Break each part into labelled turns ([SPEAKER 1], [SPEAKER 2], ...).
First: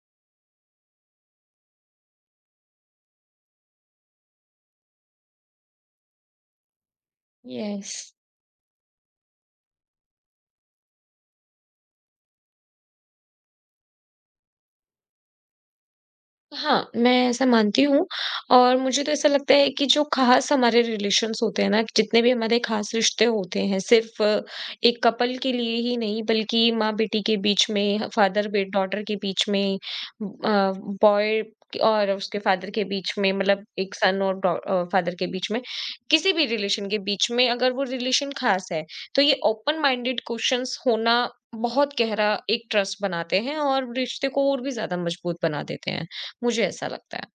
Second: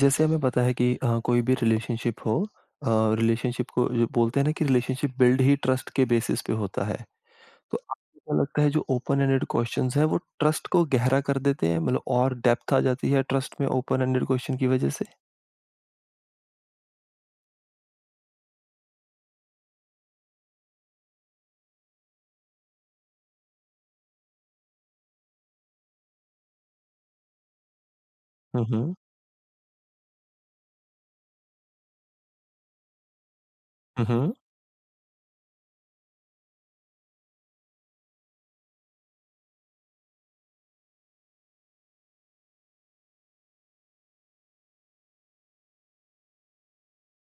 [SPEAKER 1] जैसे हमें पता है कि कोई भी रिलेशनशिप हो अ, रिलेशनशिप को जो बोलते हैं ना कि रिलेशनशिप बिल्ड ही ट्रस्ट के बेसिस पे होता है। तो
[SPEAKER 2] Yes.
[SPEAKER 1] आपको क्या लगता है जो ओपन एंडेड क्वेश्चंस हैं वो ट्रस्ट को गहरा कर देते हैं मतलब और डेप्थ आ जाती है ट्रस्ट में ओपन एंडेड क्वेश्चन की वजह से?
[SPEAKER 2] हाँ, मैं ऐसा मानती हूँ। और मुझे तो ऐसा लगता है कि जो ख़ास हमारे रिलेशंस होते हैं ना, जितने भी हमारे ख़ास रिश्ते होते हैं, सिर्फ़ एक कपल के लिए ही नहीं, बल्कि माँ-बेटी के बीच में, फ़ादर बे
[SPEAKER 1] हुँ, हुँ।
[SPEAKER 2] डॉटर के बीच में, अ, बॉय और उसके फ़ादर के बीच में, मतलब एक
[SPEAKER 1] हुँ,
[SPEAKER 2] सन
[SPEAKER 1] हुँ।
[SPEAKER 2] और फ़ादर के बीच में, किसी भी रिलेशन के बीच में अगर वो रिलेशन ख़ास है, तो ये ओपन माइंडेड क्वेश्चंस होना बहुत गहरा एक ट्रस्ट बनाते हैं और रिश्ते को और भी ज़्यादा मज़बूत बना देते हैं। मुझे ऐसा लगता है।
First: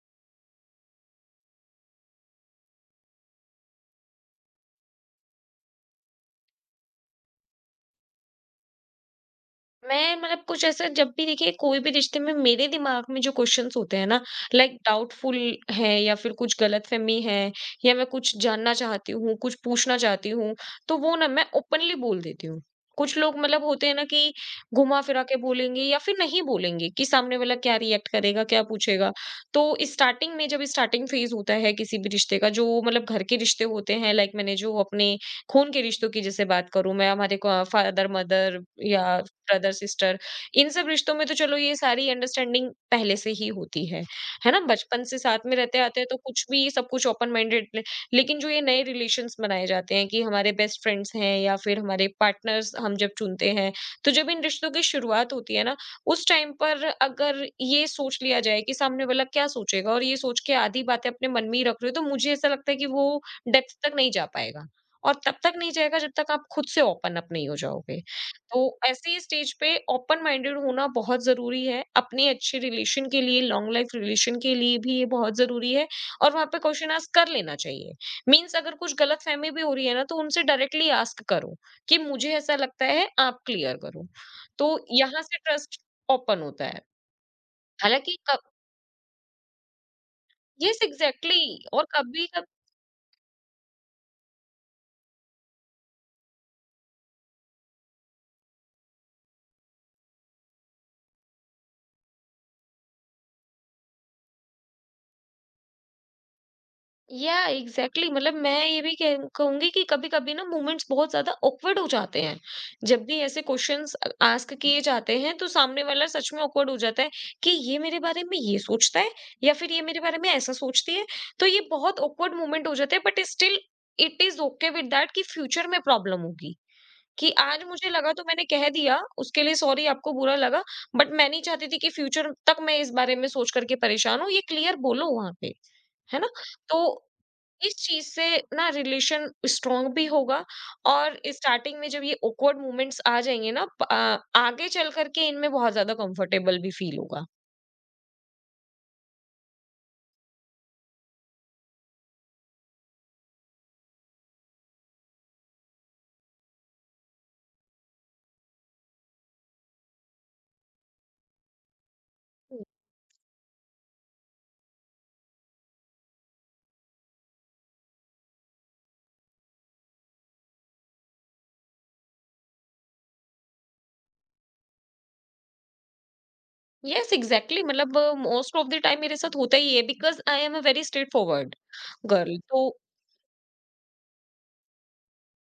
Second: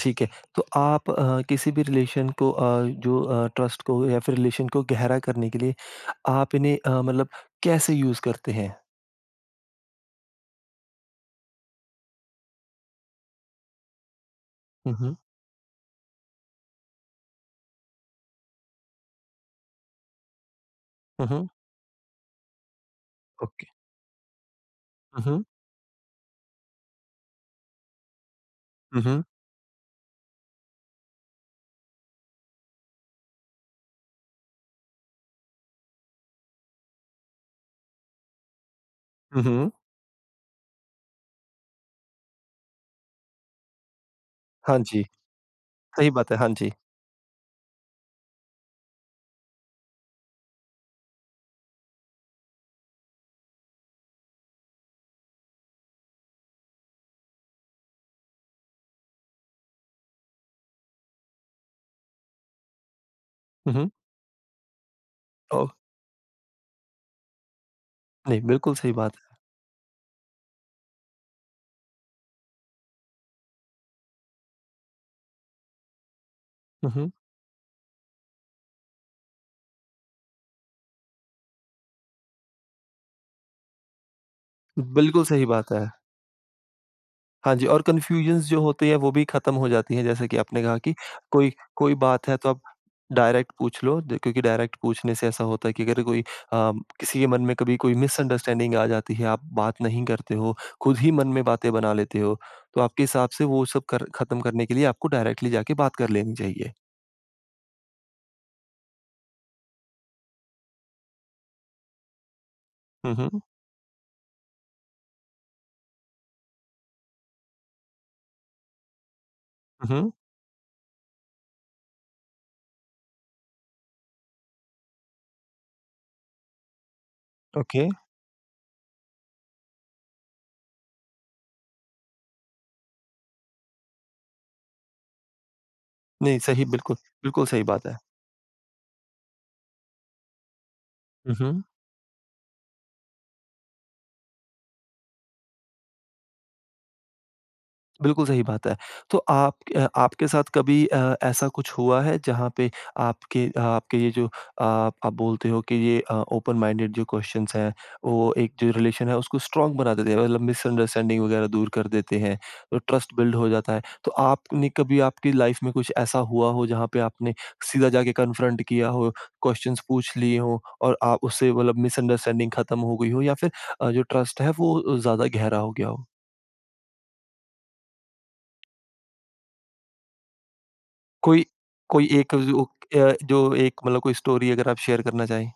[SPEAKER 1] ठीक है। तो आप किसी भी रिलेशन को जो ट्रस्ट को या फिर रिलेशन को गहरा करने के लिए आप इन्हें मतलब कैसे यूज़ करते हैं?
[SPEAKER 2] मैं मतलब कुछ ऐसा जब भी देखिए कोई भी रिश्ते में मेरे दिमाग में जो क्वेश्चंस होते हैं ना, लाइक
[SPEAKER 1] हुँ, हुँ।
[SPEAKER 2] डाउटफुल है या फिर कुछ गलतफहमी है या मैं कुछ जानना चाहती हूँ, कुछ पूछना चाहती हूँ, तो वो
[SPEAKER 1] हुँ,
[SPEAKER 2] ना मैं
[SPEAKER 1] हुँ।
[SPEAKER 2] ओपनली बोल देती हूँ। कुछ लोग मतलब
[SPEAKER 1] ओके।
[SPEAKER 2] होते हैं ना कि घुमा फिरा
[SPEAKER 1] हुँ,
[SPEAKER 2] के
[SPEAKER 1] हुँ।
[SPEAKER 2] बोलेंगे या फिर नहीं बोलेंगे कि सामने वाला क्या रिएक्ट करेगा, क्या
[SPEAKER 1] हुँ,
[SPEAKER 2] पूछेगा।
[SPEAKER 1] हुँ।
[SPEAKER 2] तो स्टार्टिंग में जब स्टार्टिंग फेज होता है किसी भी रिश्ते का, जो मतलब घर के रिश्ते होते हैं, लाइक मैंने जो अपने खून के रिश्तों की जैसे बात करूं, मैं हमारे फादर मदर या
[SPEAKER 1] हुँ, हुँ।
[SPEAKER 2] ब्रदर सिस्टर, इन सब रिश्तों में तो चलो ये सारी अंडरस्टैंडिंग पहले से ही होती है ना?
[SPEAKER 1] हाँ जी।
[SPEAKER 2] बचपन से साथ में रहते आते हैं
[SPEAKER 1] सही
[SPEAKER 2] तो
[SPEAKER 1] बात है,
[SPEAKER 2] कुछ
[SPEAKER 1] हाँ
[SPEAKER 2] भी
[SPEAKER 1] जी।
[SPEAKER 2] सब कुछ ओपन माइंडेड। लेकिन जो ये नए रिलेशंस बनाए जाते हैं कि हमारे बेस्ट फ्रेंड्स हैं या फिर हमारे पार्टनर्स हम जब चुनते हैं, तो जब इन रिश्तों की शुरुआत होती है ना, उस टाइम पर अगर ये सोच लिया जाए कि सामने वाला क्या सोचेगा और ये सोच के आधी बातें अपने मन में ही रख रहे हो, तो मुझे ऐसा लगता है कि वो
[SPEAKER 1] हुँ,
[SPEAKER 2] डेप्थ
[SPEAKER 1] हुँ।
[SPEAKER 2] तक नहीं जा पाएगा और तब तक
[SPEAKER 1] ओह!
[SPEAKER 2] नहीं जाएगा जब तक आप खुद से ओपन अप नहीं हो जाओगे।
[SPEAKER 1] नहीं,
[SPEAKER 2] तो
[SPEAKER 1] बिल्कुल सही बात
[SPEAKER 2] ऐसे
[SPEAKER 1] है।
[SPEAKER 2] स्टेज पे ओपन माइंडेड होना बहुत ज़रूरी है, अपने अच्छे रिलेशन के लिए, लॉन्ग लाइफ रिलेशन के लिए भी ये बहुत ज़रूरी है और वहाँ पे क्वेश्चन
[SPEAKER 1] हुँ, हुँ।
[SPEAKER 2] आस्क कर लेना चाहिए। मीन्स अगर कुछ गलतफ़हमी भी हो रही है ना, तो उनसे डायरेक्टली आस्क करो कि मुझे ऐसा लगता है, आप क्लियर करो। तो यहाँ
[SPEAKER 1] बिल्कुल
[SPEAKER 2] से
[SPEAKER 1] सही बात
[SPEAKER 2] ट्रस्ट
[SPEAKER 1] है।
[SPEAKER 2] ओपन होता है।
[SPEAKER 1] हाँ जी, और
[SPEAKER 2] हालाँकि कब
[SPEAKER 1] कन्फ्यूजन्स जो होती है वो भी खत्म हो जाती है जैसे कि आपने
[SPEAKER 2] यस,
[SPEAKER 1] कहा कि कोई
[SPEAKER 2] एग्ज़ैक्टली। और
[SPEAKER 1] कोई बात है
[SPEAKER 2] कभी-कभी
[SPEAKER 1] तो आप डायरेक्ट पूछ लो द क्योंकि डायरेक्ट पूछने से ऐसा होता है कि अगर कोई किसी के मन में कभी कोई मिसअंडरस्टैंडिंग आ जाती है, आप बात नहीं करते हो, खुद ही मन में बातें बना लेते हो, तो आपके हिसाब से वो सब कर खत्म करने के लिए आपको डायरेक्टली जाके बात कर लेनी चाहिए।
[SPEAKER 2] या एग्जैक्टली exactly, मतलब मैं ये भी कहूंगी कि कभी कभी ना मोमेंट्स बहुत ज्यादा ऑकवर्ड हो जाते हैं जब
[SPEAKER 1] हुँ,
[SPEAKER 2] भी
[SPEAKER 1] हुँ।
[SPEAKER 2] ऐसे क्वेश्चंस आस्क किए जाते हैं, तो सामने वाला सच में ऑकवर्ड हो जाता है कि ये मेरे बारे में ये सोचता है या फिर ये मेरे
[SPEAKER 1] हुँ, हुँ।
[SPEAKER 2] बारे में ऐसा सोचती है। तो ये बहुत ऑकवर्ड मोमेंट हो जाते हैं, but still it is okay with that कि फ्यूचर में प्रॉब्लम होगी कि आज
[SPEAKER 1] ओके।
[SPEAKER 2] मुझे लगा तो मैंने कह दिया, उसके लिए सॉरी आपको बुरा लगा, बट मैं नहीं चाहती थी कि फ्यूचर तक मैं इस बारे में सोच करके परेशान हूँ। ये क्लियर बोलो वहां पे, है ना?
[SPEAKER 1] नहीं सही
[SPEAKER 2] तो
[SPEAKER 1] बिल्कुल, बिल्कुल सही
[SPEAKER 2] इस
[SPEAKER 1] बात है।
[SPEAKER 2] चीज से ना रिलेशन स्ट्रांग भी होगा, और
[SPEAKER 1] हुँ, हुँ।
[SPEAKER 2] स्टार्टिंग में जब ये awkward मोमेंट्स आ जाएंगे ना, आगे चल करके इनमें बहुत ज्यादा कंफर्टेबल भी फील होगा।
[SPEAKER 1] बिल्कुल सही बात है। तो आप आपके साथ कभी ऐसा कुछ हुआ है जहाँ पे आपके आपके ये जो आप बोलते हो कि ये ओपन माइंडेड जो क्वेश्चंस हैं, वो एक जो रिलेशन है उसको स्ट्रॉन्ग बना देते हैं मतलब मिसअंडरस्टैंडिंग वगैरह दूर कर देते हैं, तो ट्रस्ट बिल्ड हो जाता है। तो आपने कभी आपकी लाइफ में कुछ ऐसा हुआ हो जहाँ पे आपने सीधा जाके कन्फ्रंट किया हो, क्वेश्चंस पूछ लिए हों और आप उससे मतलब मिसअंडरस्टैंडिंग खत्म हो गई हो या फिर जो ट्रस्ट है वो ज़्यादा गहरा हो गया हो?
[SPEAKER 2] यस एग्जैक्टली, मतलब मोस्ट ऑफ द टाइम मेरे साथ होता ही है because I am uh very straight
[SPEAKER 1] कोई
[SPEAKER 2] फॉरवर्ड
[SPEAKER 1] कोई एक
[SPEAKER 2] गर्ल।
[SPEAKER 1] जो
[SPEAKER 2] तो
[SPEAKER 1] जो एक मतलब कोई स्टोरी अगर आप शेयर करना चाहें?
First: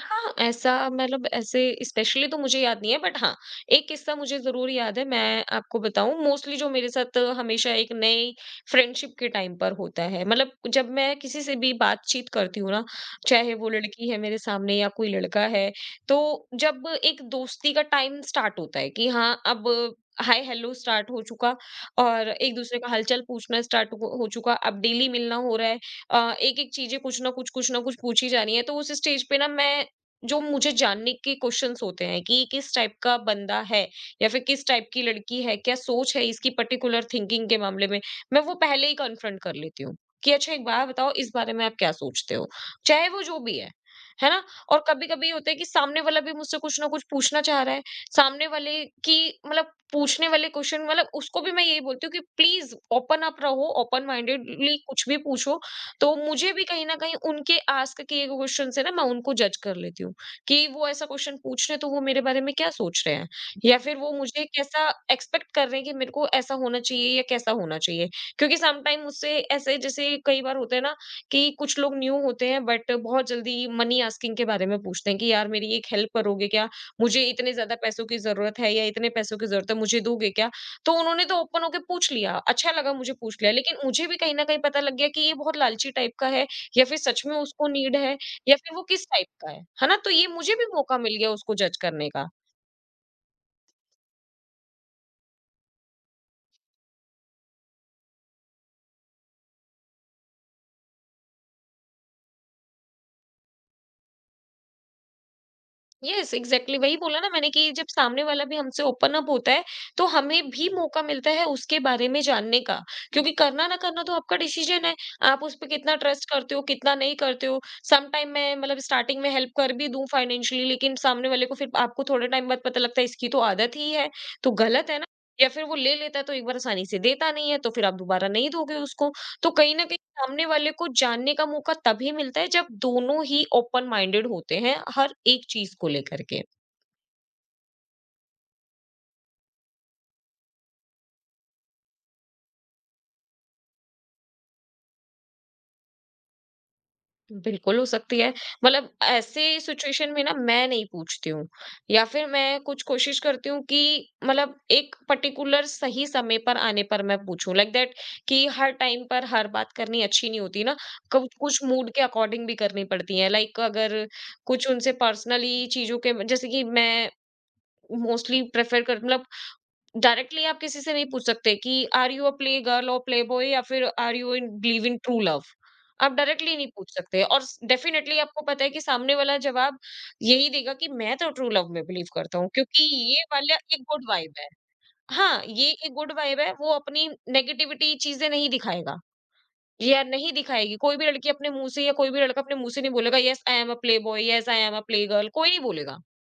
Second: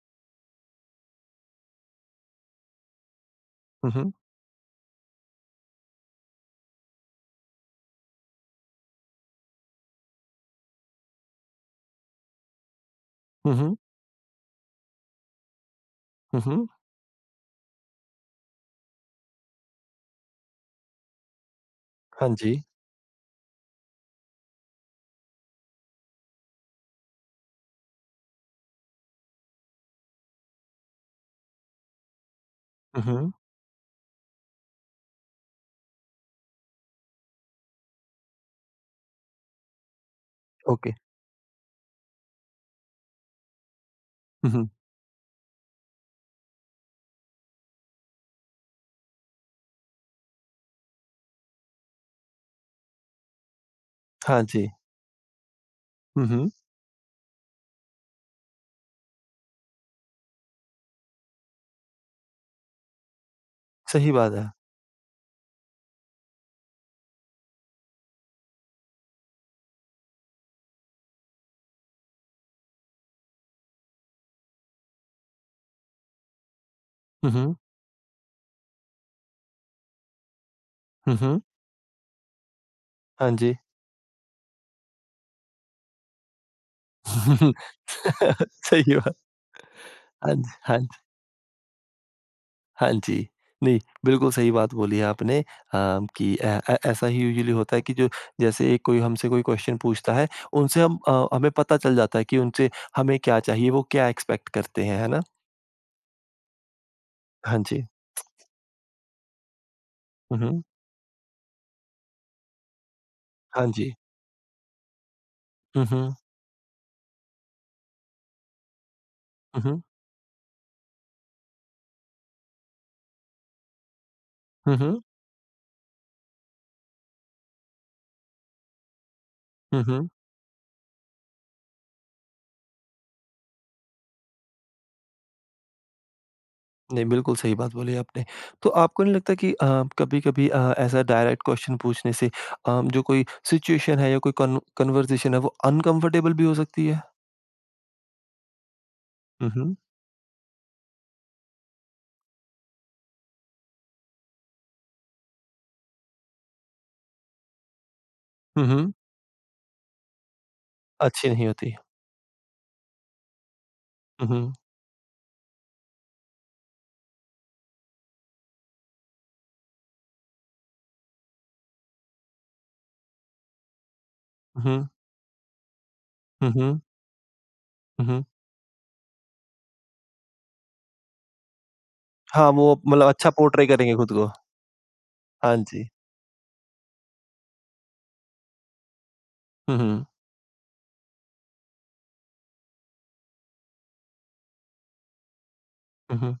[SPEAKER 2] हाँ, ऐसा मतलब ऐसे स्पेशली तो मुझे याद नहीं है, बट हाँ, एक
[SPEAKER 1] हुँ, हुँ।
[SPEAKER 2] किस्सा मुझे ज़रूर याद है। मैं आपको बताऊँ, मोस्टली जो मेरे साथ हमेशा एक नई फ्रेंडशिप के टाइम पर होता है। मतलब जब मैं किसी से भी बातचीत करती हूँ ना, चाहे
[SPEAKER 1] हुँ,
[SPEAKER 2] वो
[SPEAKER 1] हुँ।
[SPEAKER 2] लड़की है मेरे सामने या कोई लड़का है,
[SPEAKER 1] हुँ,
[SPEAKER 2] तो
[SPEAKER 1] हुँ।
[SPEAKER 2] जब एक दोस्ती का टाइम स्टार्ट होता है कि हाँ, अब हाय हेलो स्टार्ट हो चुका और
[SPEAKER 1] हाँ जी।
[SPEAKER 2] एक-दूसरे का हालचाल पूछना स्टार्ट हो चुका। अब डेली मिलना हो रहा है। एक-एक चीज़ें कुछ ना कुछ पूछी जा रही है। तो उस स्टेज पे ना मैं जो मुझे जानने के क्वेश्चंस होते हैं कि ये किस टाइप
[SPEAKER 1] हुँ,
[SPEAKER 2] का
[SPEAKER 1] हुँ।
[SPEAKER 2] बंदा है या फिर किस टाइप की लड़की है, क्या सोच है इसकी पर्टिकुलर थिंकिंग के मामले में, मैं वो पहले ही कन्फ्रंट कर लेती हूँ कि अच्छा एक बात
[SPEAKER 1] ओके।
[SPEAKER 2] बताओ, इस बारे में आप क्या सोचते हो? चाहे वो जो भी है ना?
[SPEAKER 1] हुँ, हुँ।
[SPEAKER 2] और कभी-कभी ये होता है कि सामने वाला भी मुझसे कुछ ना कुछ पूछना चाह रहा है, सामने वाले की मतलब पूछने वाले क्वेश्चन, मतलब उसको भी मैं यही बोलती हूँ कि प्लीज़ ओपन अप रहो, ओपन
[SPEAKER 1] हाँ जी।
[SPEAKER 2] माइंडेडली कुछ भी पूछो, तो
[SPEAKER 1] हुँ, हुँ।
[SPEAKER 2] मुझे भी कहीं न कहीं उनके आस्क किए गए क्वेश्चन से ना मैं उनको जज कर लेती हूँ। कि वो ऐसा क्वेश्चन पूछ रहे हैं, तो वो मेरे बारे में क्या सोच रहे हैं? या फिर वो
[SPEAKER 1] सही बात
[SPEAKER 2] मुझे
[SPEAKER 1] है।
[SPEAKER 2] कैसा एक्सपेक्ट कर रहे हैं कि मेरे को ऐसा होना चाहिए या कैसा होना चाहिए? क्योंकि सम टाइम मुझसे ऐसे जैसे कई बार होता है ना कि कुछ लोग न्यू होते हैं बट बहुत जल्दी मनी आस्किंग के बारे में पूछते हैं कि यार मेरी एक हेल्प करोगे क्या? मुझे
[SPEAKER 1] हुँ,
[SPEAKER 2] इतने
[SPEAKER 1] हुँ।
[SPEAKER 2] ज़्यादा पैसों की ज़रूरत है या इतने पैसों की ज़रूरत है, मुझे दोगे क्या? तो
[SPEAKER 1] हुँ,
[SPEAKER 2] उन्होंने तो
[SPEAKER 1] हुँ।
[SPEAKER 2] ओपन होके पूछ लिया, अच्छा लगा मुझे
[SPEAKER 1] हाँ
[SPEAKER 2] पूछ लिया,
[SPEAKER 1] जी।
[SPEAKER 2] लेकिन मुझे भी कहीं न कहीं पता लग गया कि ये बहुत लालची टाइप का है या फिर सच में उसको नीड है या फिर वो
[SPEAKER 1] सही
[SPEAKER 2] किस
[SPEAKER 1] बात।
[SPEAKER 2] टाइप का है ना? तो ये
[SPEAKER 1] हाँ जी,
[SPEAKER 2] मुझे भी
[SPEAKER 1] हाँ जी,
[SPEAKER 2] मौका मिल गया उसको जज करने का।
[SPEAKER 1] हाँ जी। नहीं, बिल्कुल सही बात बोली है आपने, कि ऐ ऐ ऐसा ही यूजुअली होता है कि जो जैसे एक कोई हमसे कोई क्वेश्चन पूछता है, उनसे हम हमें पता चल जाता है कि उनसे हमें क्या चाहिए, वो क्या एक्सपेक्ट करते हैं, है ना?
[SPEAKER 2] यस एग्ज़ैक्टली, वही बोला ना मैंने
[SPEAKER 1] हाँ
[SPEAKER 2] कि
[SPEAKER 1] जी।
[SPEAKER 2] जब सामने वाला भी हमसे ओपन अप होता है, तो
[SPEAKER 1] हुँ,
[SPEAKER 2] हमें
[SPEAKER 1] हुँ।
[SPEAKER 2] भी मौका मिलता है उसके बारे में जानने का। क्योंकि करना
[SPEAKER 1] हाँ
[SPEAKER 2] ना
[SPEAKER 1] जी।
[SPEAKER 2] करना तो आपका डिसीजन है, आप उस पे
[SPEAKER 1] हुँ,
[SPEAKER 2] कितना
[SPEAKER 1] हुँ।
[SPEAKER 2] ट्रस्ट करते हो, कितना नहीं करते हो। सम टाइम मैं मतलब स्टार्टिंग में हेल्प
[SPEAKER 1] हुँ,
[SPEAKER 2] कर
[SPEAKER 1] हुँ।
[SPEAKER 2] भी दूँ फाइनेंशियली, लेकिन सामने वाले को फिर आपको थोड़े टाइम बाद पता लगता है इसकी तो आदत ही है, तो
[SPEAKER 1] हुँ,
[SPEAKER 2] गलत है
[SPEAKER 1] हुँ।
[SPEAKER 2] ना? या फिर वो ले लेता है तो एक बार आसानी से देता नहीं है, तो फिर आप दोबारा नहीं दोगे उसको। तो कहीं
[SPEAKER 1] हुँ,
[SPEAKER 2] न कहीं
[SPEAKER 1] हुँ।
[SPEAKER 2] सामने वाले को जानने का मौका तभी मिलता है जब दोनों ही ओपन माइंडेड होते हैं हर एक चीज को लेकर के।
[SPEAKER 1] नहीं, बिल्कुल सही बात बोली आपने। तो आपको नहीं लगता कि कभी-कभी ऐसा डायरेक्ट क्वेश्चन पूछने से जो कोई सिचुएशन है या कोई कन कन्वर्सेशन है वो अनकम्फर्टेबल भी हो सकती है?
[SPEAKER 2] बिल्कुल हो सकती है, मतलब ऐसे
[SPEAKER 1] हुँ, हुँ।
[SPEAKER 2] सिचुएशन में ना मैं नहीं पूछती हूँ या फिर मैं कुछ कोशिश करती हूँ कि मतलब एक पर्टिकुलर सही समय पर आने पर मैं पूछूं, लाइक दैट। कि
[SPEAKER 1] हुँ,
[SPEAKER 2] हर
[SPEAKER 1] हुँ।
[SPEAKER 2] टाइम पर हर बात करनी अच्छी नहीं होती ना,
[SPEAKER 1] अच्छी
[SPEAKER 2] कुछ
[SPEAKER 1] नहीं
[SPEAKER 2] कुछ
[SPEAKER 1] होती।
[SPEAKER 2] मूड के अकॉर्डिंग भी करनी पड़ती है। लाइक अगर
[SPEAKER 1] हुँ, हुँ।
[SPEAKER 2] कुछ उनसे पर्सनली चीजों के जैसे कि मैं मोस्टली प्रेफर कर मतलब डायरेक्टली आप किसी से नहीं पूछ सकते कि are you a play girl और प्ले बॉय या फिर are you in
[SPEAKER 1] hmm,
[SPEAKER 2] believe
[SPEAKER 1] hmm.
[SPEAKER 2] In true love, आप
[SPEAKER 1] हुँ,
[SPEAKER 2] डायरेक्टली नहीं
[SPEAKER 1] हुँ।
[SPEAKER 2] पूछ सकते। और
[SPEAKER 1] हुँ,
[SPEAKER 2] डेफिनेटली
[SPEAKER 1] हुँ।
[SPEAKER 2] आपको पता है कि सामने वाला जवाब यही देगा कि मैं तो ट्रू लव में बिलीव करता हूँ,
[SPEAKER 1] हाँ, वो
[SPEAKER 2] क्योंकि
[SPEAKER 1] मतलब
[SPEAKER 2] ये
[SPEAKER 1] अच्छा
[SPEAKER 2] वाला
[SPEAKER 1] पोर्ट्रे
[SPEAKER 2] एक
[SPEAKER 1] करेंगे
[SPEAKER 2] गुड
[SPEAKER 1] खुद को।
[SPEAKER 2] वाइब है। हाँ,
[SPEAKER 1] हाँ
[SPEAKER 2] ये
[SPEAKER 1] जी।
[SPEAKER 2] एक गुड वाइब है, वो अपनी नेगेटिविटी चीजें नहीं दिखाएगा
[SPEAKER 1] हुँ,
[SPEAKER 2] या
[SPEAKER 1] हुँ।
[SPEAKER 2] नहीं दिखाएगी, कोई भी लड़की अपने मुंह से या कोई भी लड़का अपने मुंह से नहीं बोलेगा yes I am a play boy, yes I am a play girl, कोई नहीं बोलेगा।
[SPEAKER 1] हुँ, हुँ।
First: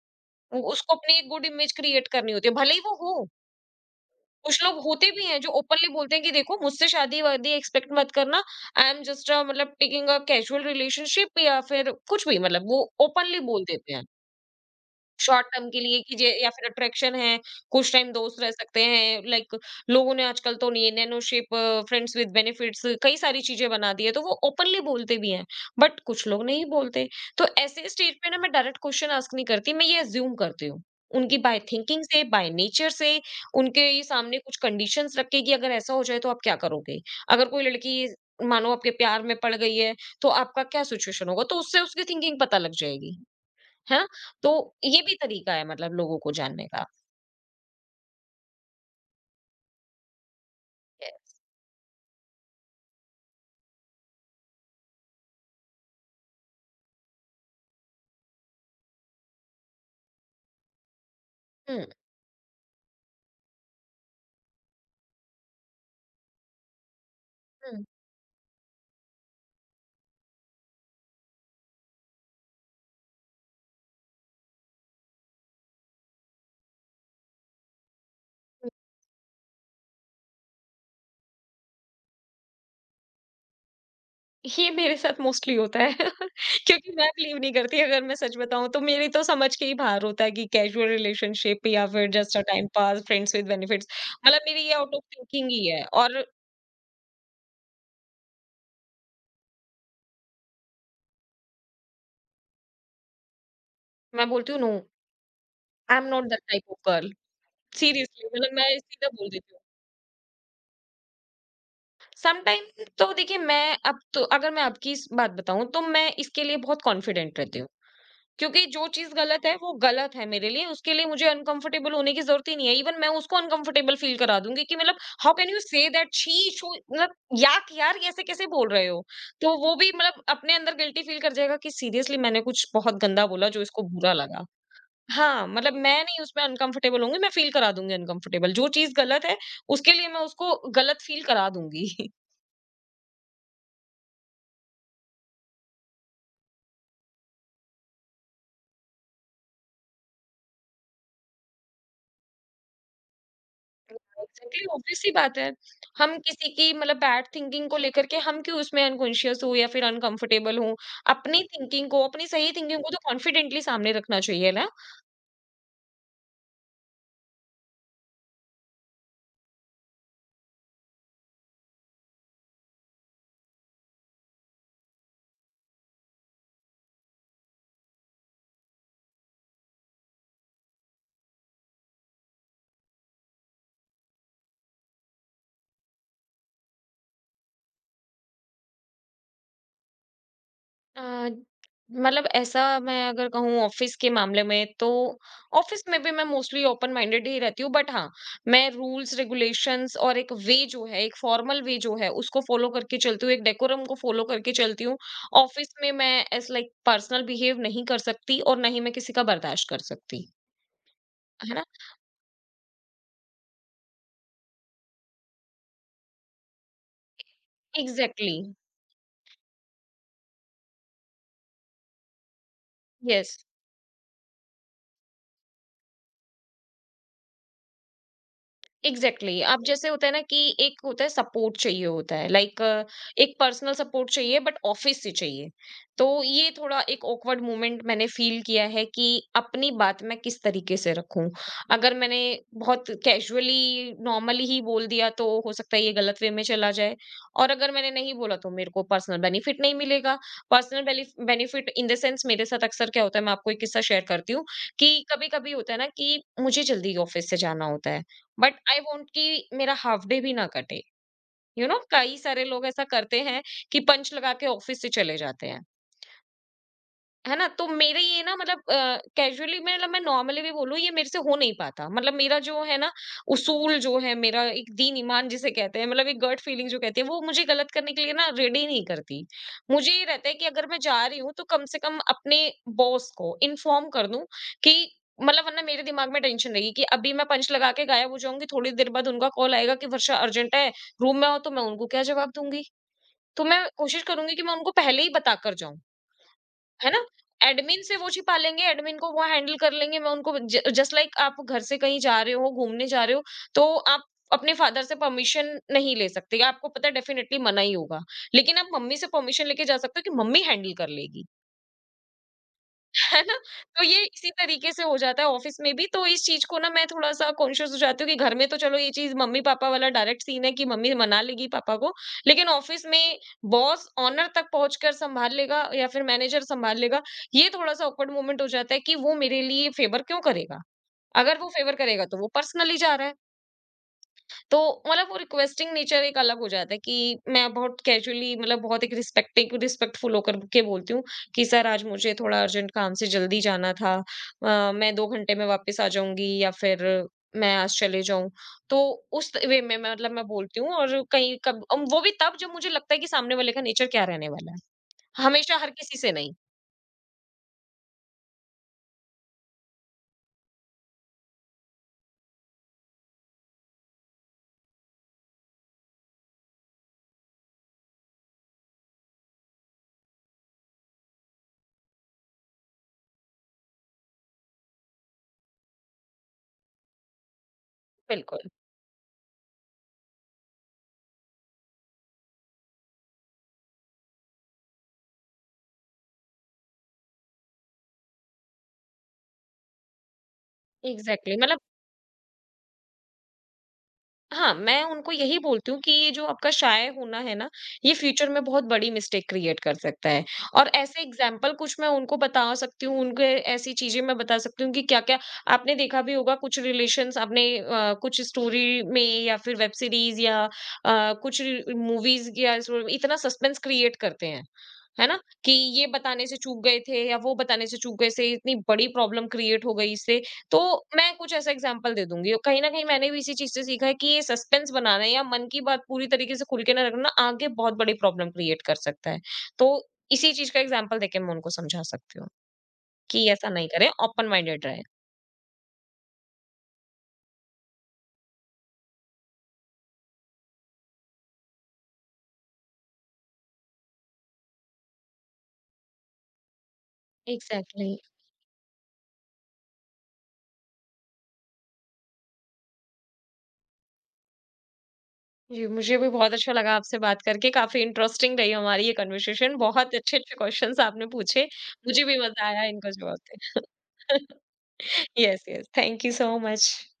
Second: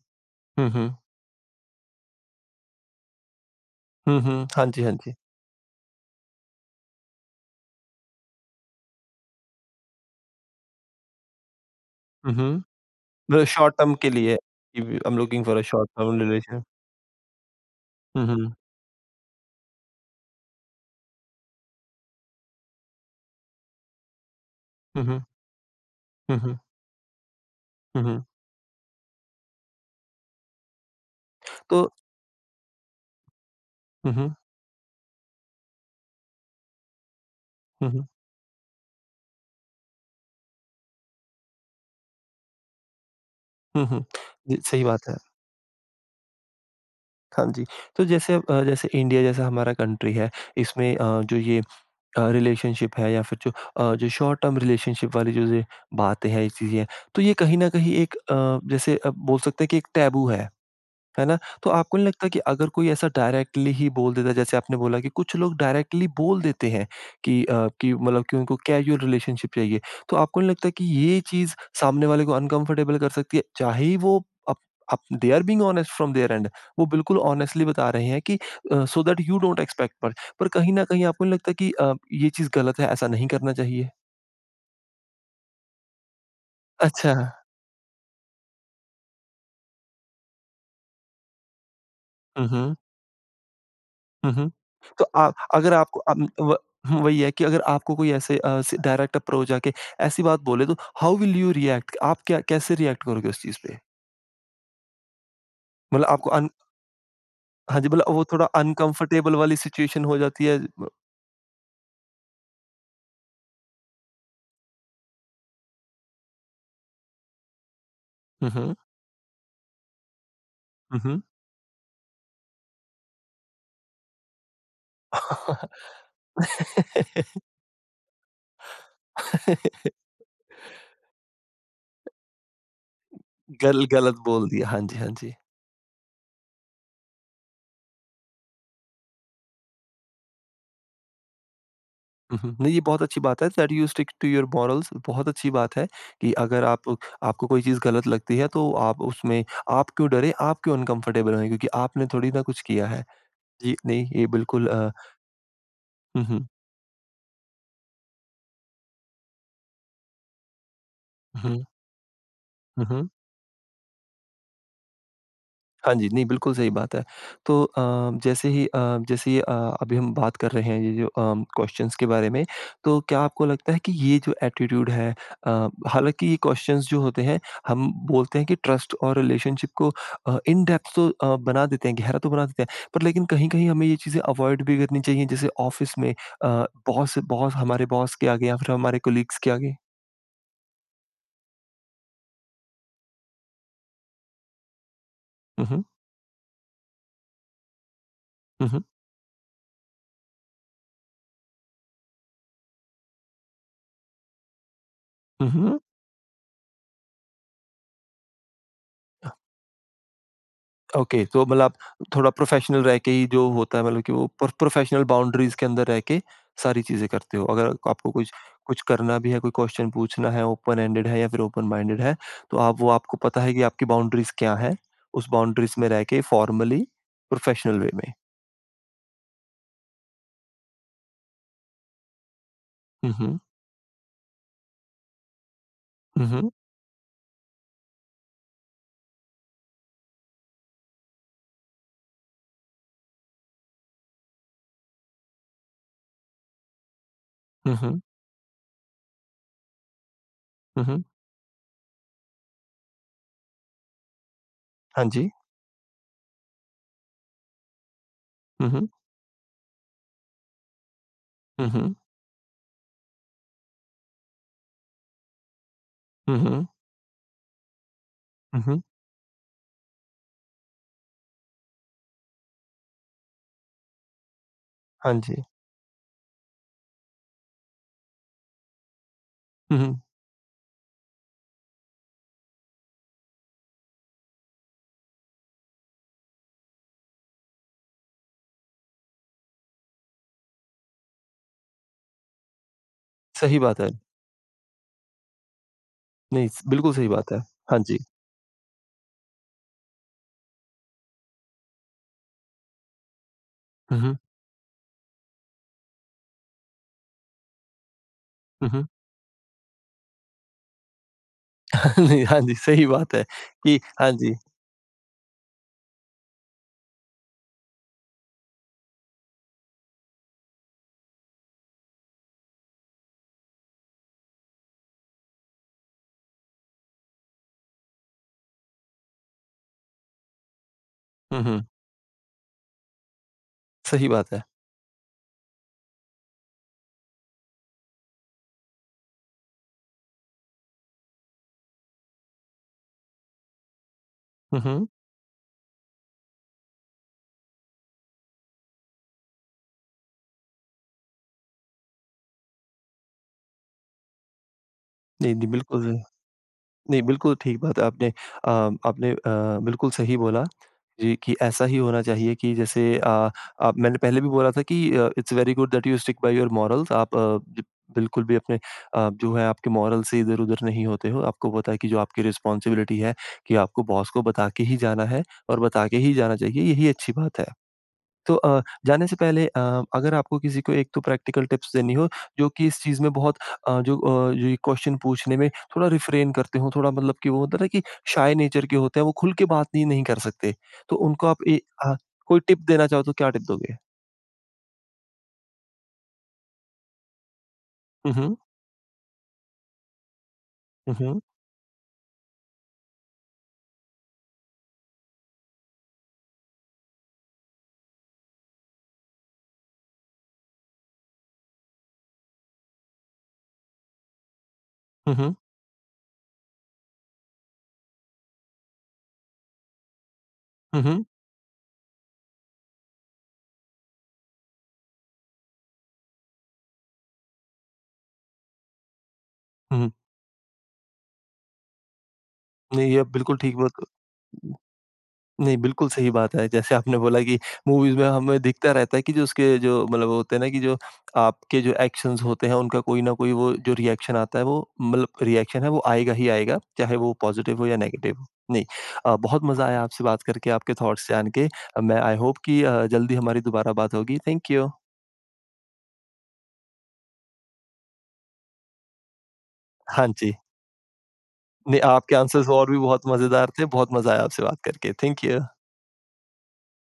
[SPEAKER 1] हुँ, हुँ।
[SPEAKER 2] उसको अपनी एक गुड इमेज क्रिएट करनी होती है, भले ही वो हो।
[SPEAKER 1] हुँ, हुँ।
[SPEAKER 2] कुछ
[SPEAKER 1] हाँ
[SPEAKER 2] लोग
[SPEAKER 1] जी, हाँ
[SPEAKER 2] होते
[SPEAKER 1] जी।
[SPEAKER 2] भी हैं जो ओपनली बोलते हैं कि देखो, मुझसे शादी-वादी एक्सपेक्ट मत करना, आई एम जस्ट अ मतलब टेकिंग अ कैज़ुअल रिलेशनशिप या फिर कुछ
[SPEAKER 1] हुँ,
[SPEAKER 2] भी,
[SPEAKER 1] हुँ।
[SPEAKER 2] मतलब वो ओपनली
[SPEAKER 1] मतलब
[SPEAKER 2] बोल
[SPEAKER 1] शॉर्ट
[SPEAKER 2] देते
[SPEAKER 1] टर्म
[SPEAKER 2] हैं।
[SPEAKER 1] के लिए कि I am looking
[SPEAKER 2] short
[SPEAKER 1] for a
[SPEAKER 2] term के
[SPEAKER 1] शॉर्ट
[SPEAKER 2] लिए कि
[SPEAKER 1] टर्म
[SPEAKER 2] जे या
[SPEAKER 1] रिलेशन।
[SPEAKER 2] फिर अट्रैक्शन है, कुछ टाइम
[SPEAKER 1] हुँ,
[SPEAKER 2] दोस्त रह
[SPEAKER 1] हुँ।
[SPEAKER 2] सकते हैं, लाइक लोगों ने आजकल तो नहीं नैनोशिप, फ्रेंड्स विद बेनिफिट्स कई सारी चीज़ें बना दी है, तो वो ओपनली
[SPEAKER 1] हुँ,
[SPEAKER 2] बोलते
[SPEAKER 1] हुँ।
[SPEAKER 2] भी हैं, बट कुछ
[SPEAKER 1] हुँ,
[SPEAKER 2] लोग
[SPEAKER 1] हुँ।
[SPEAKER 2] नहीं बोलते। तो ऐसे
[SPEAKER 1] हुँ,
[SPEAKER 2] स्टेज
[SPEAKER 1] हुँ।
[SPEAKER 2] पे ना मैं डायरेक्ट क्वेश्चन आस्क नहीं करती, मैं ये अज़्यूम करती हूँ। उनकी बाय
[SPEAKER 1] तो
[SPEAKER 2] थिंकिंग से, बाय नेचर से, उनके
[SPEAKER 1] हुँ, हुँ।
[SPEAKER 2] सामने कुछ कंडीशंस रख के कि अगर ऐसा हो जाए तो आप क्या करोगे? अगर कोई
[SPEAKER 1] हुँ,
[SPEAKER 2] लड़की
[SPEAKER 1] हुँ।
[SPEAKER 2] मानो आपके प्यार में पड़ गई है, तो आपका क्या सिचुएशन होगा? तो उससे उसकी थिंकिंग पता लग जाएगी।
[SPEAKER 1] हुँ,
[SPEAKER 2] है
[SPEAKER 1] हुँ।
[SPEAKER 2] ना?
[SPEAKER 1] जी,
[SPEAKER 2] तो
[SPEAKER 1] सही
[SPEAKER 2] ये
[SPEAKER 1] बात
[SPEAKER 2] भी
[SPEAKER 1] है।
[SPEAKER 2] तरीका है मतलब लोगों को जानने का।
[SPEAKER 1] हाँ जी। तो जैसे जैसे इंडिया जैसा हमारा कंट्री है, इसमें
[SPEAKER 2] ए
[SPEAKER 1] जो ये रिलेशनशिप है या फिर जो जो शॉर्ट टर्म रिलेशनशिप वाली जो ये बातें हैं, ये चीज़ें हैं, तो ये कहीं न कहीं एक, जैसे, बोल सकते हैं कि एक टैबू है। है ना? तो
[SPEAKER 2] हुँ,
[SPEAKER 1] आपको नहीं लगता कि अगर कोई ऐसा डायरेक्टली ही बोल देता है जैसे आपने बोला कि कुछ लोग डायरेक्टली बोल देते हैं कि
[SPEAKER 2] हुँ।
[SPEAKER 1] कि मतलब कि उनको कैजुअल रिलेशनशिप चाहिए। तो आपको नहीं लगता कि ये चीज़ सामने वाले को अनकंफर्टेबल कर सकती है? चाहे ही वो up up they are being honest from there end, वो बिल्कुल ऑनेस्टली बता रहे हैं कि so that you don't expect much, पर कहीं न कहीं आपको नहीं लगता कि ये चीज़ गलत है, ऐसा नहीं करना चाहिए?
[SPEAKER 2] ये मेरे साथ मोस्टली होता है क्योंकि मैं
[SPEAKER 1] अच्छा।
[SPEAKER 2] बिलीव नहीं करती। अगर मैं सच बताऊँ तो मेरी तो समझ के ही बाहर होता है कि कैज़ुअल रिलेशनशिप या फिर just a
[SPEAKER 1] hmm,
[SPEAKER 2] time
[SPEAKER 1] hmm.
[SPEAKER 2] Pass, friends with benefits
[SPEAKER 1] hmm,
[SPEAKER 2] मतलब
[SPEAKER 1] हुँ।
[SPEAKER 2] मेरी ये आउट ऑफ
[SPEAKER 1] तो आ
[SPEAKER 2] थिंकिंग ही
[SPEAKER 1] अगर
[SPEAKER 2] है।
[SPEAKER 1] आपको
[SPEAKER 2] और
[SPEAKER 1] अम, व वही है कि अगर आपको कोई ऐसे अ, स डायरेक्ट अप्रोच आके ऐसी बात बोले तो हाउ विल यू रिएक्ट? आप क्या कैसे रिएक्ट करोगे उस चीज़ पे?
[SPEAKER 2] मैं बोलती हूँ नो, आई एम
[SPEAKER 1] मतलब
[SPEAKER 2] नॉट
[SPEAKER 1] आपको
[SPEAKER 2] that
[SPEAKER 1] uh
[SPEAKER 2] type of girl.
[SPEAKER 1] हाँ जी, मतलब वो
[SPEAKER 2] सीरियसली
[SPEAKER 1] थोड़ा
[SPEAKER 2] मतलब मैं सीधा बोल
[SPEAKER 1] अनकम्फर्टेबल
[SPEAKER 2] देती
[SPEAKER 1] वाली
[SPEAKER 2] हूँ।
[SPEAKER 1] सिचुएशन हो जाती है। ब
[SPEAKER 2] समटाइम तो देखिए, मैं अब तो अगर मैं आपकी स बात बताऊँ तो मैं इसके लिए बहुत कॉन्फिडेंट रहती हूँ।
[SPEAKER 1] हुँ,
[SPEAKER 2] क्योंकि
[SPEAKER 1] हुँ।
[SPEAKER 2] जो चीज़ गलत है, वो गलत है मेरे लिए, उसके
[SPEAKER 1] हुँ,
[SPEAKER 2] लिए
[SPEAKER 1] हुँ।
[SPEAKER 2] मुझे अनकम्फर्टेबल होने की ज़रूरत ही नहीं है। इवन मैं उसको अनकम्फर्टेबल फ़ील करा दूँगी कि मतलब how can you say that. छी छो मतलब, याक यार, ये ऐसे कैसे बोल रहे हो? तो वो भी मतलब अपने अंदर गिल्टी फ़ील कर जाएगा कि सीरियसली मैंने कुछ बहुत गंदा बोला जो इसको
[SPEAKER 1] गल
[SPEAKER 2] बुरा
[SPEAKER 1] गलत
[SPEAKER 2] लगा।
[SPEAKER 1] बोल दिया। हाँ जी, हाँ जी।
[SPEAKER 2] हाँ, मतलब मैं नहीं उसमें अनकम्फर्टेबल होंगी, मैं फ़ील करा दूँगी अनकम्फर्टेबल। जो चीज़ गलत है, उसके लिए मैं उसको गलत फ़ील करा दूँगी।
[SPEAKER 1] हुँ, हुँ। नहीं, ये बहुत अच्छी बात है that you stick to your morals, बहुत अच्छी बात है कि अगर आप आपको कोई चीज़ गलत लगती है तो आप उसमें आप क्यों डरे, आप क्यों अनकम्फर्टेबल हैं क्योंकि आपने थोड़ी ना कुछ किया है। जी, नहीं, ये
[SPEAKER 2] एग्ज़ैक्टली,
[SPEAKER 1] बिल्कुल
[SPEAKER 2] ऑब्वियस सी बात है। हम
[SPEAKER 1] हुँ, हुँ,
[SPEAKER 2] किसी की मतलब बैड थिंकिंग को लेकर के हम क्यों उसमें अनकॉन्शियस हो या फिर अनकंफर्टेबल हो? अपनी
[SPEAKER 1] हुँ,
[SPEAKER 2] थिंकिंग को, अपनी सही थिंकिंग
[SPEAKER 1] हुँ,
[SPEAKER 2] को तो
[SPEAKER 1] हुँ।
[SPEAKER 2] कॉन्फिडेंटली सामने रखना चाहिए ना।
[SPEAKER 1] हाँ जी, नहीं बिल्कुल सही बात है। तो जैसे ही जैसे ही अभी हम बात कर रहे हैं ये जो क्वेश्चन्स के बारे में, तो क्या आपको लगता है कि ये जो एटीट्यूड है, अ, हालाँकि ये क्वेश्चन्स जो होते हैं, हम बोलते हैं कि ट्रस्ट और रिलेशनशिप को इन डेप्थ तो बना देते हैं, गहरा तो बना देते हैं, पर लेकिन कहीं-कहीं हमें ये चीज़ें अवॉइड भी करनी चाहिए, जैसे ऑफ़िस में बॉस बॉस हमारे बॉस के आगे या फिर हमारे कोलीग्स के आगे?
[SPEAKER 2] अ, मतलब ऐसा मैं अगर कहूँ ऑफिस के मामले में तो
[SPEAKER 1] हुँ,
[SPEAKER 2] ऑफिस
[SPEAKER 1] हुँ,
[SPEAKER 2] में भी मैं मोस्टली ओपन माइंडेड ही रहती हूँ, बट हाँ, मैं
[SPEAKER 1] हुँ,
[SPEAKER 2] रूल्स रेगुलेशंस और एक वे जो है, एक फॉर्मल वे जो है, उसको फॉलो करके चलती हूँ, एक डेकोरम को फॉलो करके चलती हूँ।
[SPEAKER 1] हुँ, हुँ,
[SPEAKER 2] ऑफिस
[SPEAKER 1] हुँ।
[SPEAKER 2] में मैं एज लाइक पर्सनल बिहेव नहीं कर सकती और ना ही मैं किसी का बर्दाश्त कर सकती।
[SPEAKER 1] ओके तो
[SPEAKER 2] है
[SPEAKER 1] मतलब
[SPEAKER 2] ना?
[SPEAKER 1] आप थोड़ा प्रोफेशनल रह के ही जो होता है मतलब कि वो प्रोफेशनल बाउंड्रीज़ के अंदर रह के सारी चीज़ें करते हो। अगर आपको कुछ
[SPEAKER 2] एग्जैक्टली।
[SPEAKER 1] कुछ करना भी है, कोई क्वेश्चन पूछना है, ओपन एंडेड है या फिर ओपन माइंडेड है, तो आप वो आपको
[SPEAKER 2] यस,
[SPEAKER 1] पता है कि आपकी बाउंड्रीज़ क्या हैं, उस बाउंड्रीज़ में रह के फॉर्मली प्रोफेशनल वे में।
[SPEAKER 2] Exactly exactly। अब जैसे होता है ना कि एक होता है, सपोर्ट चाहिए होता है, लाइक
[SPEAKER 1] हुँ,
[SPEAKER 2] एक
[SPEAKER 1] हुँ।
[SPEAKER 2] पर्सनल सपोर्ट चाहिए बट ऑफिस से चाहिए। तो
[SPEAKER 1] हुँ,
[SPEAKER 2] ये
[SPEAKER 1] हुँ।
[SPEAKER 2] थोड़ा एक awkward मोमेंट मैंने फील किया है कि अपनी बात मैं किस तरीके से रखूं। अगर मैंने बहुत कैजुअली नॉर्मली ही बोल दिया तो हो सकता है ये गलत वे में चला जाए, और अगर
[SPEAKER 1] हुँ,
[SPEAKER 2] मैंने
[SPEAKER 1] हुँ।
[SPEAKER 2] नहीं बोला तो मेरे को पर्सनल बेनिफिट नहीं मिलेगा।
[SPEAKER 1] हुँ,
[SPEAKER 2] पर्सनल
[SPEAKER 1] हुँ।
[SPEAKER 2] बेनिफिट इन द सेंस, मेरे साथ अक्सर क्या होता है, मैं आपको एक किस्सा शेयर करती हूँ कि
[SPEAKER 1] हाँ
[SPEAKER 2] कभी
[SPEAKER 1] जी।
[SPEAKER 2] कभी होता है ना कि मुझे जल्दी ऑफिस से जाना होता है, but
[SPEAKER 1] hmm,
[SPEAKER 2] I
[SPEAKER 1] hmm.
[SPEAKER 2] Want कि मेरा हाल्फ डे भी ना कटे। यू you
[SPEAKER 1] हुँ,
[SPEAKER 2] नो know,
[SPEAKER 1] हुँ।
[SPEAKER 2] कई सारे लोग ऐसा करते हैं कि पंच लगा के ऑफिस से चले जाते हैं।
[SPEAKER 1] हुँ, हुँ।
[SPEAKER 2] है ना? तो मेरे ये ना मतलब
[SPEAKER 1] हुँ, हुँ।
[SPEAKER 2] कैज़ुअली में मतलब मैं नॉर्मली भी बोलूँ, ये मेरे से हो नहीं पाता। मतलब मेरा जो है ना, उसूल जो है मेरा, एक
[SPEAKER 1] हाँ
[SPEAKER 2] दीन-ईमान
[SPEAKER 1] जी।
[SPEAKER 2] जिसे कहते हैं, मतलब एक गट फीलिंग जो कहते हैं, वो मुझे गलत करने के लिए ना रेडी नहीं करती।
[SPEAKER 1] हुँ,
[SPEAKER 2] मुझे
[SPEAKER 1] हुँ।
[SPEAKER 2] ये रहता है कि अगर मैं जा रही हूँ तो कम से कम अपने बॉस को इन्फॉर्म कर दूँ, कि मतलब वरना मेरे दिमाग में टेंशन रहेगी कि अभी मैं पंच लगा के गायब हो जाऊँगी, थोड़ी देर बाद उनका कॉल आएगा कि वर्षा अर्जेंट है, रूम में हो, तो मैं उनको क्या जवाब दूँगी? तो
[SPEAKER 1] सही
[SPEAKER 2] मैं
[SPEAKER 1] बात है।
[SPEAKER 2] कोशिश करूँगी कि मैं उनको पहले ही बता कर जाऊँ।
[SPEAKER 1] नहीं,
[SPEAKER 2] है
[SPEAKER 1] बिल्कुल
[SPEAKER 2] ना?
[SPEAKER 1] सही बात है। हाँ
[SPEAKER 2] एडमिन से
[SPEAKER 1] जी।
[SPEAKER 2] वो छिपा लेंगे, एडमिन को वो हैंडल कर लेंगे। मैं उनको ज जस्ट लाइक आप घर से कहीं जा रहे हो, घूमने जा रहे हो, तो
[SPEAKER 1] हुँ,
[SPEAKER 2] आप
[SPEAKER 1] हुँ।
[SPEAKER 2] अपने फादर से परमिशन नहीं ले सकते। आपको पता है डेफ़िनेटली मना ही होगा। लेकिन आप
[SPEAKER 1] हुँ, हुँ।
[SPEAKER 2] मम्मी से परमिशन लेके जा सकते हो कि मम्मी हैंडल कर लेगी।
[SPEAKER 1] नहीं, हाँ जी, सही बात
[SPEAKER 2] है
[SPEAKER 1] है
[SPEAKER 2] ना?
[SPEAKER 1] कि
[SPEAKER 2] तो ये
[SPEAKER 1] हाँ
[SPEAKER 2] इसी
[SPEAKER 1] जी।
[SPEAKER 2] तरीके से हो जाता है ऑफिस में भी, तो इस चीज़ को ना मैं थोड़ा-सा कॉन्शियस हो जाती हूँ कि घर में तो चलो ये चीज़ मम्मी-पापा वाला डायरेक्ट सीन है कि मम्मी मना लेगी पापा को, लेकिन ऑफिस में बॉस ओनर तक पहुँचकर सँभाल लेगा या फिर मैनेजर सँभाल लेगा, ये थोड़ा-सा ऑकवर्ड मोमेंट हो जाता है कि वो मेरे लिए फेवर क्यों करेगा? अगर
[SPEAKER 1] हुँ,
[SPEAKER 2] वो
[SPEAKER 1] हुँ।
[SPEAKER 2] फेवर करेगा तो वो पर्सनली जा रहा है।
[SPEAKER 1] सही बात है।
[SPEAKER 2] तो मतलब वो रिक्वेस्टिंग नेचर एक अलग हो जाता है कि मैं बहुत कैजुअली, मतलब बहुत एक रिस्पेक्टिव रिस्पेक्टफुल होकर के बोलती हूँ कि सर आज मुझे थोड़ा अर्जेंट काम से जल्दी जाना था,
[SPEAKER 1] हुँ, हुँ।
[SPEAKER 2] मैं 2 घंटे में वापस आ जाऊंगी या फिर मैं आज चले जाऊं। तो उस वे में मैं मतलब मैं बोलती हूँ, और कहीं कब वो भी तब जब मुझे लगता है कि सामने वाले का नेचर क्या रहने वाला है,
[SPEAKER 1] नहीं, नहीं,
[SPEAKER 2] हमेशा हर
[SPEAKER 1] बिल्कुल,
[SPEAKER 2] किसी से नहीं।
[SPEAKER 1] नहीं, बिल्कुल ठीक बात है आपने, आपने अ, बिल्कुल सही बोला जी, कि ऐसा ही होना चाहिए कि जैसे आप मैंने पहले भी बोला था कि it's very good that you stick by your morals. आप अ, ज बिल्कुल भी अपने जो है आपके मॉरल से इधर-उधर नहीं होते हो। आपको पता है कि जो आपकी रिस्पॉन्सिबिलिटी है कि आपको बॉस को बता के ही जाना है और बता के ही जाना चाहिए, यही अच्छी बात है। तो
[SPEAKER 2] बिल्कुल
[SPEAKER 1] जाने से पहले अगर आपको किसी को एक तो प्रैक्टिकल टिप्स देनी हो जो कि इस चीज़ में बहुत अ, जो अ, जो ये क्वेश्चन पूछने में थोड़ा रिफ्रेन करते हो, थोड़ा मतलब कि वो होता है ना कि शाय नेचर के होते हैं, वो खुल के बात नहीं नहीं कर सकते। तो उनको
[SPEAKER 2] एग्जैक्टली
[SPEAKER 1] आप
[SPEAKER 2] exactly। मतलब
[SPEAKER 1] अ, कोई टिप देना चाहो तो क्या टिप दोगे?
[SPEAKER 2] हाँ, मैं उनको यही बोलती हूँ कि ये जो आपका शाय होना है ना, ये
[SPEAKER 1] हुँ,
[SPEAKER 2] फ्यूचर
[SPEAKER 1] हुँ।
[SPEAKER 2] में बहुत बड़ी मिस्टेक क्रिएट कर सकता है, और
[SPEAKER 1] हुँ,
[SPEAKER 2] ऐसे
[SPEAKER 1] हुँ।
[SPEAKER 2] एग्ज़ाम्पल कुछ मैं उनको बता सकती हूँ, उनके ऐसी चीज़ें मैं बता सकती हूँ कि क्या-क्या आपने देखा भी होगा। कुछ रिलेशंस आपने कुछ स्टोरी में या फिर वेब सीरीज़ या कुछ मूवीज़ या इसमें, इतना सस्पेंस क्रिएट करते हैं, है
[SPEAKER 1] हुँ,
[SPEAKER 2] ना?
[SPEAKER 1] हुँ।
[SPEAKER 2] कि ये बताने से चूक गए थे या वो बताने से चूक गए, से इतनी बड़ी प्रॉब्लम क्रिएट हो गई इससे। तो
[SPEAKER 1] हुँ, हुँ।
[SPEAKER 2] मैं कुछ ऐसा एग्ज़ाम्पल दे दूँगी, और कहीं न कहीं मैंने भी इसी चीज़ से सीखा है कि ये सस्पेंस बनाना या मन की बात पूरी तरीके से खुल के ना रखना आगे बहुत बड़ी प्रॉब्लम क्रिएट कर सकता है। तो
[SPEAKER 1] हुँ, हुँ।
[SPEAKER 2] इसी चीज़ का एग्ज़ाम्पल देके मैं उनको समझा सकती हूँ
[SPEAKER 1] नहीं, ये
[SPEAKER 2] कि
[SPEAKER 1] बिल्कुल
[SPEAKER 2] ऐसा
[SPEAKER 1] ठीक
[SPEAKER 2] नहीं
[SPEAKER 1] बात,
[SPEAKER 2] करें, ओपन माइंडेड रहें।
[SPEAKER 1] नहीं, बिल्कुल सही बात है। जैसे आपने बोला कि मूवीज़ में हमें दिखता रहता है कि जो उसके जो मतलब वो होते हैं ना कि जो आपके जो एक्शंस होते हैं, उनका कोई न कोई वो जो रिएक्शन आता है वो मतलब रिएक्शन है वो आएगा ही आएगा, चाहे वो पॉज़िटिव हो या
[SPEAKER 2] एग्ज़ैक्टली।
[SPEAKER 1] नेगेटिव हो। नहीं बहुत मज़ा आया आपसे बात करके, आपके थॉट्स जान के। मैं आई होप कि जल्दी हमारी दोबारा बात होगी। Thank you.
[SPEAKER 2] जी, मुझे भी बहुत अच्छा लगा आपसे बात करके, काफ़ी इंटरेस्टिंग रही हमारी ये कन्वर्सेशन। बहुत
[SPEAKER 1] हाँ जी।
[SPEAKER 2] अच्छे-अच्छे क्वेश्चन्स आपने पूछे,
[SPEAKER 1] नहीं,
[SPEAKER 2] मुझे
[SPEAKER 1] आपके
[SPEAKER 2] भी मज़ा
[SPEAKER 1] आंसर्स
[SPEAKER 2] आया
[SPEAKER 1] और भी
[SPEAKER 2] इनको
[SPEAKER 1] बहुत
[SPEAKER 2] जवाब
[SPEAKER 1] मज़ेदार
[SPEAKER 2] देके।
[SPEAKER 1] थे। बहुत मज़ा आया आपसे बात करके। Thank you.
[SPEAKER 2] Yes, yes, thank you so much.